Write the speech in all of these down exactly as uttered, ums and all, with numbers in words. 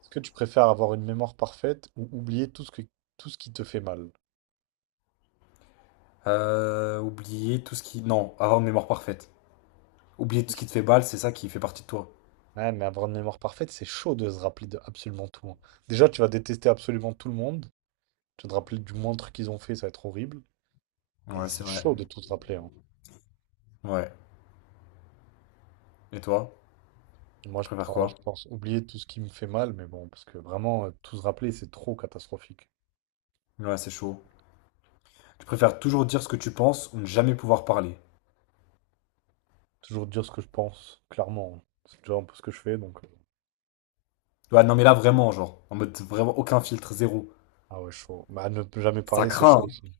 Est-ce que tu préfères avoir une mémoire parfaite ou oublier tout ce que, tout ce qui te fait mal? Euh, oublier tout ce qui... Non, avoir une mémoire parfaite. Oublier tout ce qui te fait balle, c'est ça qui fait partie de toi. Ouais, mais avoir une mémoire parfaite, c'est chaud de se rappeler de absolument tout. hein. Déjà, tu vas détester absolument tout le monde. Tu vas te rappeler du moindre truc qu'ils ont fait, ça va être horrible. Et Ouais, c'est c'est vrai. chaud de tout se rappeler. hein. Ouais. Et toi? Moi, Tu je, préfères prends- je quoi? pense oublier tout ce qui me fait mal, mais bon, parce que vraiment, euh, tout se rappeler, c'est trop catastrophique. Ouais, c'est chaud. Tu préfères toujours dire ce que tu penses ou ne jamais pouvoir parler? Toujours dire ce que je pense, clairement. hein. C'est déjà un peu ce que je fais, donc. euh, Ouais, non, mais là, vraiment, genre, en mode vraiment aucun filtre, zéro. Ah ouais, chaud. Bah, ne jamais Ça parler, c'est chaud craint, hein. aussi.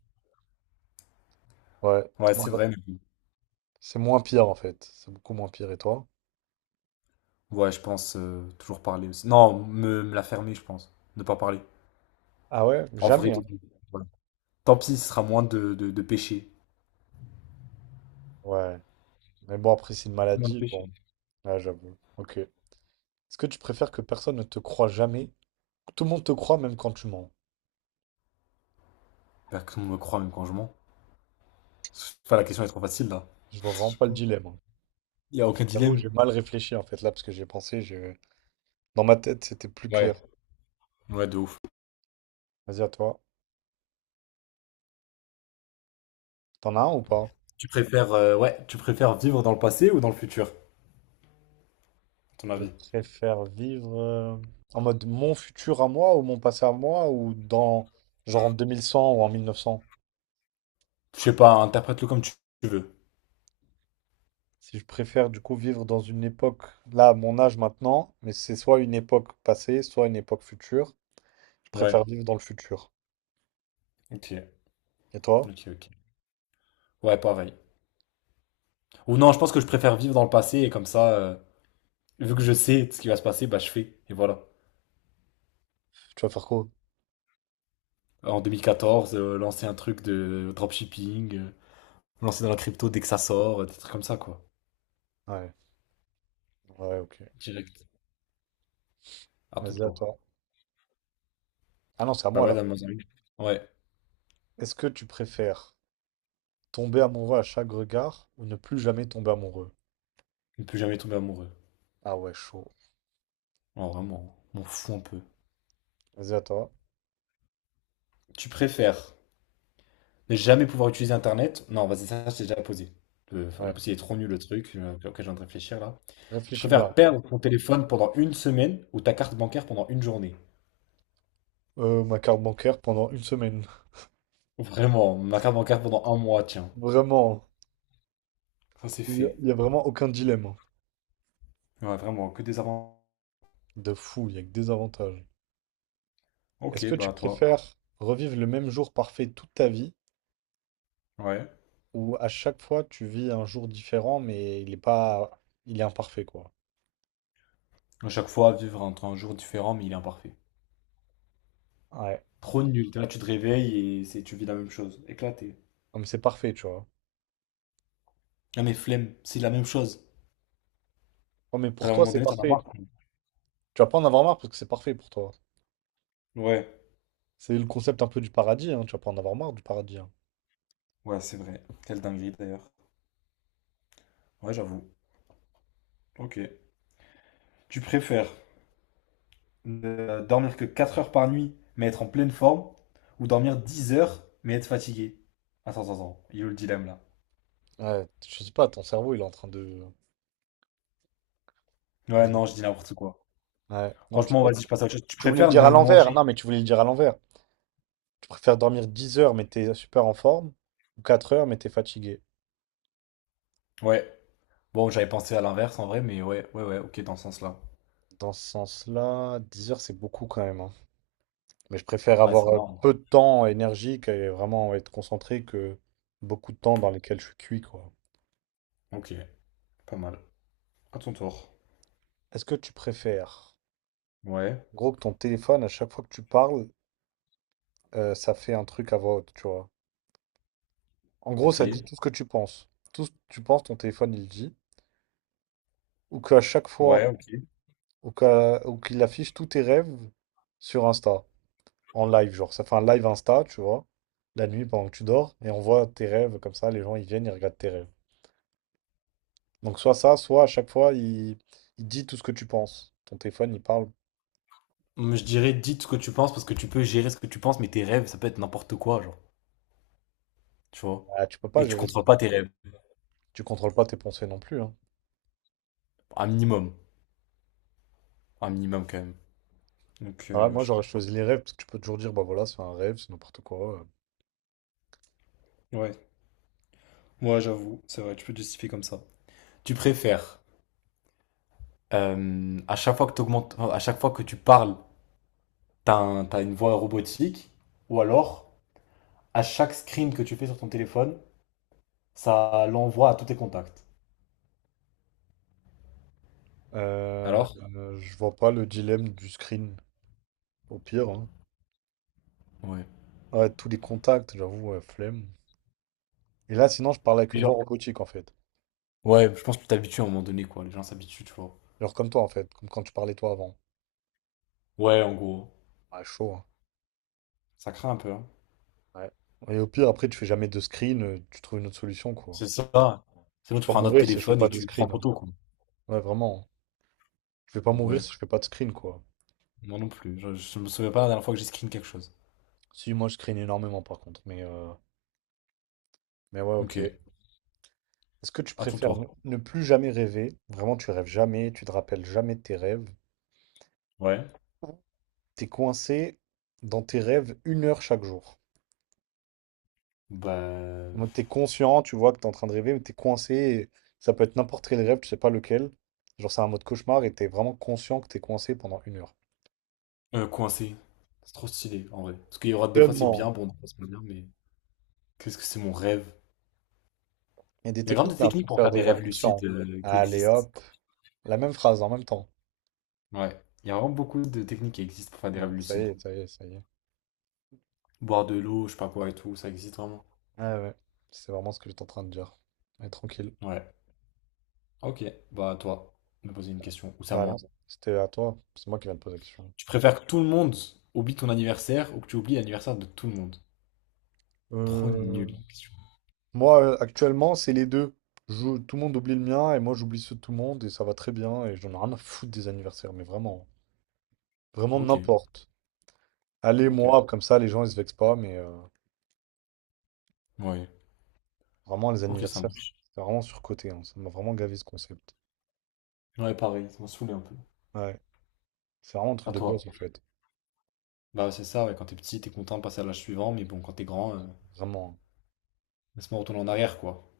Ouais, tout Ouais, le c'est monde va- vrai, mais bon. c'est moins pire en fait. C'est beaucoup moins pire. Et toi? Ouais, je pense euh, toujours parler aussi. Non, me, me la fermer, je pense. Ne pas parler. Ah ouais? En Jamais, vrai, hein. ouais. Tant pis, ce sera moins de, de, de péché. Ouais. Mais bon, après, c'est une maladie. Bon, J'espère là, j'avoue. Ok. Est-ce que tu préfères que personne ne te croie jamais? Que tout le monde te croit même quand tu mens. que tout le monde me croit, même quand je mens. Enfin, la question est trop facile, là. Je vois Je vraiment sais pas le pas. dilemme. hein. Il n'y a aucun J'avoue, dilemme. j'ai mal réfléchi en fait là parce que j'ai pensé, je... dans ma tête, c'était plus Ouais, clair. ouais, de ouf. Vas-y, à toi. T'en as un ou pas? Tu préfères, euh, ouais, tu préfères vivre dans le passé ou dans le futur, à ton Je avis? préfère vivre euh, en mode mon futur à moi ou mon passé à moi ou dans genre en deux mille cent ou en mille neuf cents. Je sais pas, interprète-le comme tu tu veux. Si je préfère du coup vivre dans une époque, là, à mon âge maintenant, mais c'est soit une époque passée, soit une époque future. Je préfère Ouais, vivre dans le futur. ok, Et toi? ok, ok. Ouais, pareil. Ou non, je pense que je préfère vivre dans le passé et comme ça, euh, vu que je sais ce qui va se passer, bah je fais. Et voilà. Tu vas faire quoi? En deux mille quatorze, euh, lancer un truc de dropshipping, euh, lancer dans la crypto dès que ça sort, euh, des trucs comme ça, quoi. Ouais, ouais, ok. Direct. À ton Vas-y, à tour. toi. Ah non, c'est à Bah moi ouais, là. dans ma zone. Ouais. Est-ce que tu préfères tomber amoureux à chaque regard ou ne plus jamais tomber amoureux? Ne plus jamais tomber amoureux. Ah ouais, chaud. Oh, vraiment, m'en fous un peu. Vas-y, à toi. Tu préfères ne jamais pouvoir utiliser Internet. Non, vas-y, ça, c'est déjà posé. Euh, la Ouais. possibilité est trop nul le truc euh, auquel je viens de réfléchir là. Tu Réfléchis bien. préfères perdre ton téléphone pendant une semaine ou ta carte bancaire pendant une journée? Euh, ma carte bancaire pendant une semaine. Vraiment, ma carte bancaire pendant un mois, tiens. Vraiment. Ça, c'est Il n'y a, fait. il y a vraiment aucun dilemme. hein. Ouais, vraiment, que des avantages. De fou, il n'y a que des avantages. Ok, Est-ce que tu bah toi. préfères revivre le même jour parfait toute ta vie Ouais. ou à chaque fois tu vis un jour différent mais il est pas il est imparfait quoi. À chaque fois, vivre entre un jour différent, mais il est imparfait. Ouais, Trop nul. Là, tu te réveilles et c'est, tu vis la même chose. Éclaté. comme c'est parfait, tu vois. Ah, mais flemme, c'est la même chose. Oh, mais T'as pour à un toi moment c'est donné, t'en as parfait. marre, quoi. Tu vas pas en avoir marre parce que c'est parfait pour toi. Ouais, C'est le concept un peu du paradis, hein, tu vas pas en avoir marre du paradis, hein. ouais, c'est vrai. Quelle dinguerie d'ailleurs. Ouais, j'avoue. Ok. Tu préfères euh, dormir que quatre heures par nuit, mais être en pleine forme, ou dormir dix heures, mais être fatigué? Attends, attends, attends, il est où le dilemme là? Ouais, je sais pas, ton cerveau il est en train de. Ouais, Je- non, je dis n'importe quoi. Ouais, non, je Franchement, pense. vas-y, je passe à autre chose. Tu Tu voulais le préfères dire à ne l'envers. Non, manger? mais tu voulais le dire à l'envers. Tu préfères dormir dix heures mais t'es super en forme ou quatre heures mais t'es fatigué. Ouais. Bon, j'avais pensé à l'inverse en vrai, mais ouais, ouais, ouais, ok, dans ce sens-là. Dans ce sens-là, dix heures c'est beaucoup quand même. hein. Mais je préfère Ouais, c'est avoir euh, énorme. peu de temps énergique et vraiment être concentré que beaucoup de temps dans lesquels je suis cuit, quoi. Ok, pas mal. À ton tour. Est-ce que tu préfères, Ouais, en gros, que ton téléphone, à chaque fois que tu parles, euh, ça fait un truc à voix haute, tu vois? En gros, ok. ça dit tout ce que tu penses. Tout ce que tu penses, ton téléphone, il le dit. Ou qu'à chaque fois, Ouais, ok. ou qu'à- ou qu'il affiche tous tes rêves sur Insta. En live, genre, ça fait un live Insta, tu vois, la nuit pendant que tu dors, et on voit tes rêves, comme ça, les gens, ils viennent, ils regardent tes rêves. Donc soit ça, soit à chaque fois, il, il dit tout ce que tu penses. Ton téléphone, il parle. Hum, je dirais, dites ce que tu penses parce que tu peux gérer ce que tu penses, mais tes rêves, ça peut être n'importe quoi, genre, tu vois. Ah, tu peux pas Et tu gérer ce contrôles pas truc. tes rêves. Tu contrôles pas tes pensées non plus, hein. Un minimum. Un minimum quand même. Donc, Voilà, euh, ouais, moi, je sais j'aurais pas. choisi les rêves, parce que tu peux toujours dire, bah voilà, c'est un rêve, c'est n'importe quoi. euh. Ouais, moi j'avoue, c'est vrai, tu peux te justifier comme ça. Tu préfères, euh, à chaque fois que t'augmentes- enfin, à chaque fois que tu parles, t'as un- t'as une voix robotique, ou alors, à chaque screen que tu fais sur ton téléphone, ça l'envoie à tous tes contacts. Euh, Alors? Euh, je vois pas le dilemme du screen, au pire. hein. Ouais. Ah, ouais, tous les contacts, j'avoue, ouais, flemme. Et là, sinon, je parle avec Et une voix genre... robotique, en fait. Ouais, je pense que tu t'habitues à un moment donné, quoi. Les gens s'habituent, tu vois. Genre comme toi, en fait, comme quand tu parlais toi avant. Ouais, en gros. Ah, chaud, hein. Ça craint un peu, hein. Ouais. Et au pire, après, tu fais jamais de screen, euh, tu trouves une autre solution, quoi. C'est ça. Je Sinon, vais tu pas prends un autre mourir si je fais téléphone pas et de tu prends screen. hein. photo, quoi. Ouais, vraiment. hein. Je vais pas Donc, mourir ouais. si je fais pas de screen, quoi. Moi non plus. Je, je me souviens pas la dernière fois que j'ai screen quelque chose. Si, moi, je screen énormément, par contre. Mais, euh, mais ouais, Ok. ok. Est-ce que tu À ton préfères ne tour. ne plus jamais rêver? Vraiment, tu rêves jamais, tu te rappelles jamais de tes rêves. Ouais. T'es coincé dans tes rêves une heure chaque jour. Bah, Donc t'es conscient, tu vois que t'es en train de rêver, mais t'es coincé, et ça peut être n'importe quel rêve, je sais pas lequel. Genre c'est un mode cauchemar et t'es vraiment conscient que t'es coincé pendant une heure. euh, coincé. C'est trop stylé, en vrai. Parce qu'il y aura des fois c'est bien, Vraiment. bon, des fois c'est pas bien, mais qu'est-ce que c'est mon rêve? Il y a des Il y a vraiment techniques des là techniques pour pour faire faire des des rêves rêves lucides conscients. euh, qui Allez existent. hop, la même phrase en même temps. Ouais, il y a vraiment beaucoup de techniques qui existent pour faire des rêves Non, ça y lucides. est, ça y est, ça y est. Boire de l'eau, je sais pas quoi et tout, ça existe vraiment. Ah ouais, c'est vraiment ce que j'étais en train de dire. Mais tranquille. Ouais. Ok, bah à toi, de me poser une question, ou c'est à Bah non, moi. c'était à toi. C'est moi qui viens de poser la question. Tu préfères que tout le monde oublie ton anniversaire ou que tu oublies l'anniversaire de tout le monde? Trop Euh, nul, question. Moi, euh, actuellement, c'est les deux. Je- tout le monde oublie le mien et moi, j'oublie ceux de tout le monde et ça va très bien et j'en ai rien à foutre des anniversaires, mais vraiment, vraiment Ok, n'importe. Allez, ok. moi, comme ça, les gens, ils se vexent pas, mais euh, Ouais, vraiment, les ok, ça anniversaires, marche. c'est vraiment surcoté, hein. Ça m'a vraiment gavé ce concept. Ouais, pareil, ça m'a saoulé un peu. Ouais, c'est vraiment un truc À de toi. gosse, en fait. Bah, c'est ça, ouais, quand t'es petit, t'es content de passer à l'âge suivant, mais bon, quand t'es grand, euh, Vraiment. hein. laisse-moi retourner en arrière, quoi.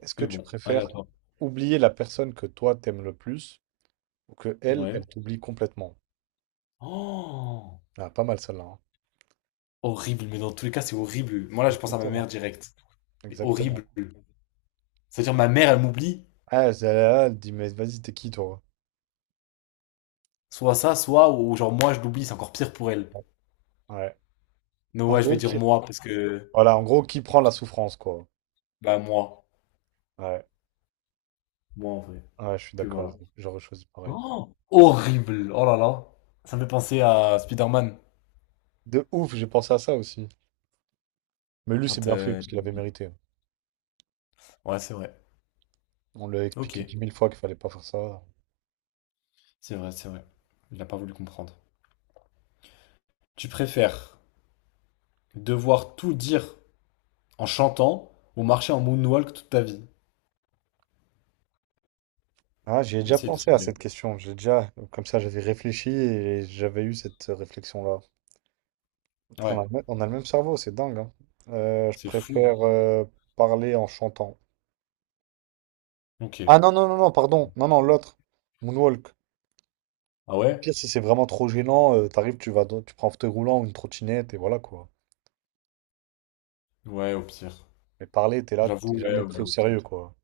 Est-ce que Mais tu bon, allez à préfères toi. oublier la personne que toi, t'aimes le plus ou que elle, Ouais. elle t'oublie complètement? Oh! Ah, pas mal celle-là. hein. Horrible, mais dans tous les cas, c'est horrible. Moi, là, je pense à ma Exactement. mère direct. Mais Exactement. horrible. C'est-à-dire, ma mère, elle m'oublie. Ah, celle-là, elle dit, mais vas-y, t'es qui, toi? Soit ça, soit, ou genre, moi, je l'oublie, c'est encore pire pour elle. Ouais. Non En ouais, je gros, vais dire ok. moi, parce que, Voilà, en gros, qui prend la souffrance, quoi. bah, moi. Ouais, Moi, en vrai. ouais, je suis Puis voilà. d'accord. J'aurais choisi pareil. Oh! Horrible! Oh là là. Ça me fait penser à Spider-Man, De ouf, j'ai pensé à ça aussi. Mais lui, c'est quand bien fait, euh, parce qu'il il avait oublie. mérité. Ouais, c'est vrai. On lui a Ok. expliqué dix mille fois qu'il fallait pas faire ça. C'est vrai, c'est vrai. Il a pas voulu comprendre. Tu préfères devoir tout dire en chantant ou marcher en moonwalk toute ta vie? Ah, j'y ai déjà Essaye de pensé à trouver. cette question. J'ai déjà, comme ça, j'avais réfléchi et j'avais eu cette réflexion-là. Putain, On a Ouais, le même on a le même cerveau, c'est dingue. hein. Euh, je c'est fou. préfère euh, parler en chantant. Ok. Ah non, non, non, non, pardon. Non, non, l'autre. Moonwalk. Ah Au ouais? pire, si c'est vraiment trop gênant, euh, t'arrives, tu vas, dans- tu prends un fauteuil roulant ou une trottinette et voilà quoi. Ouais, au pire. Mais parler, t'es là, J'avoue, t'es ouais, jamais ouais. pris au sérieux quoi.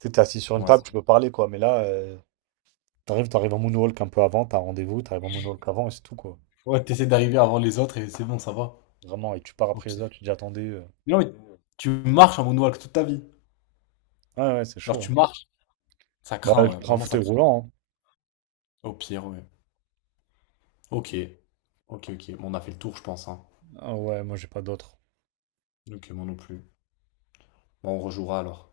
Tu sais, t'es assis sur une Ouais, table, c'est- tu peux parler quoi. Mais là, euh, t'arrives, t'arrives en moonwalk un peu avant, t'as un rendez-vous, t'arrives en moonwalk avant et c'est tout quoi. ouais, t'essaies d'arriver avant les autres et c'est bon, ça va. Vraiment, et tu pars après les autres, tu dis attendez. euh. Non, mais tu marches en moonwalk toute ta vie. Ouais, ouais, c'est Alors chaud. tu hein. marches, ça Bah, craint, je ouais, prends un vraiment ça fauteuil craint. roulant. Au pire, ouais. Ok, ok, ok. Bon, on a fait le tour, je pense, hein. Hein. Ah ouais, moi j'ai pas d'autre. Ok, moi non plus. Bon, on rejouera alors.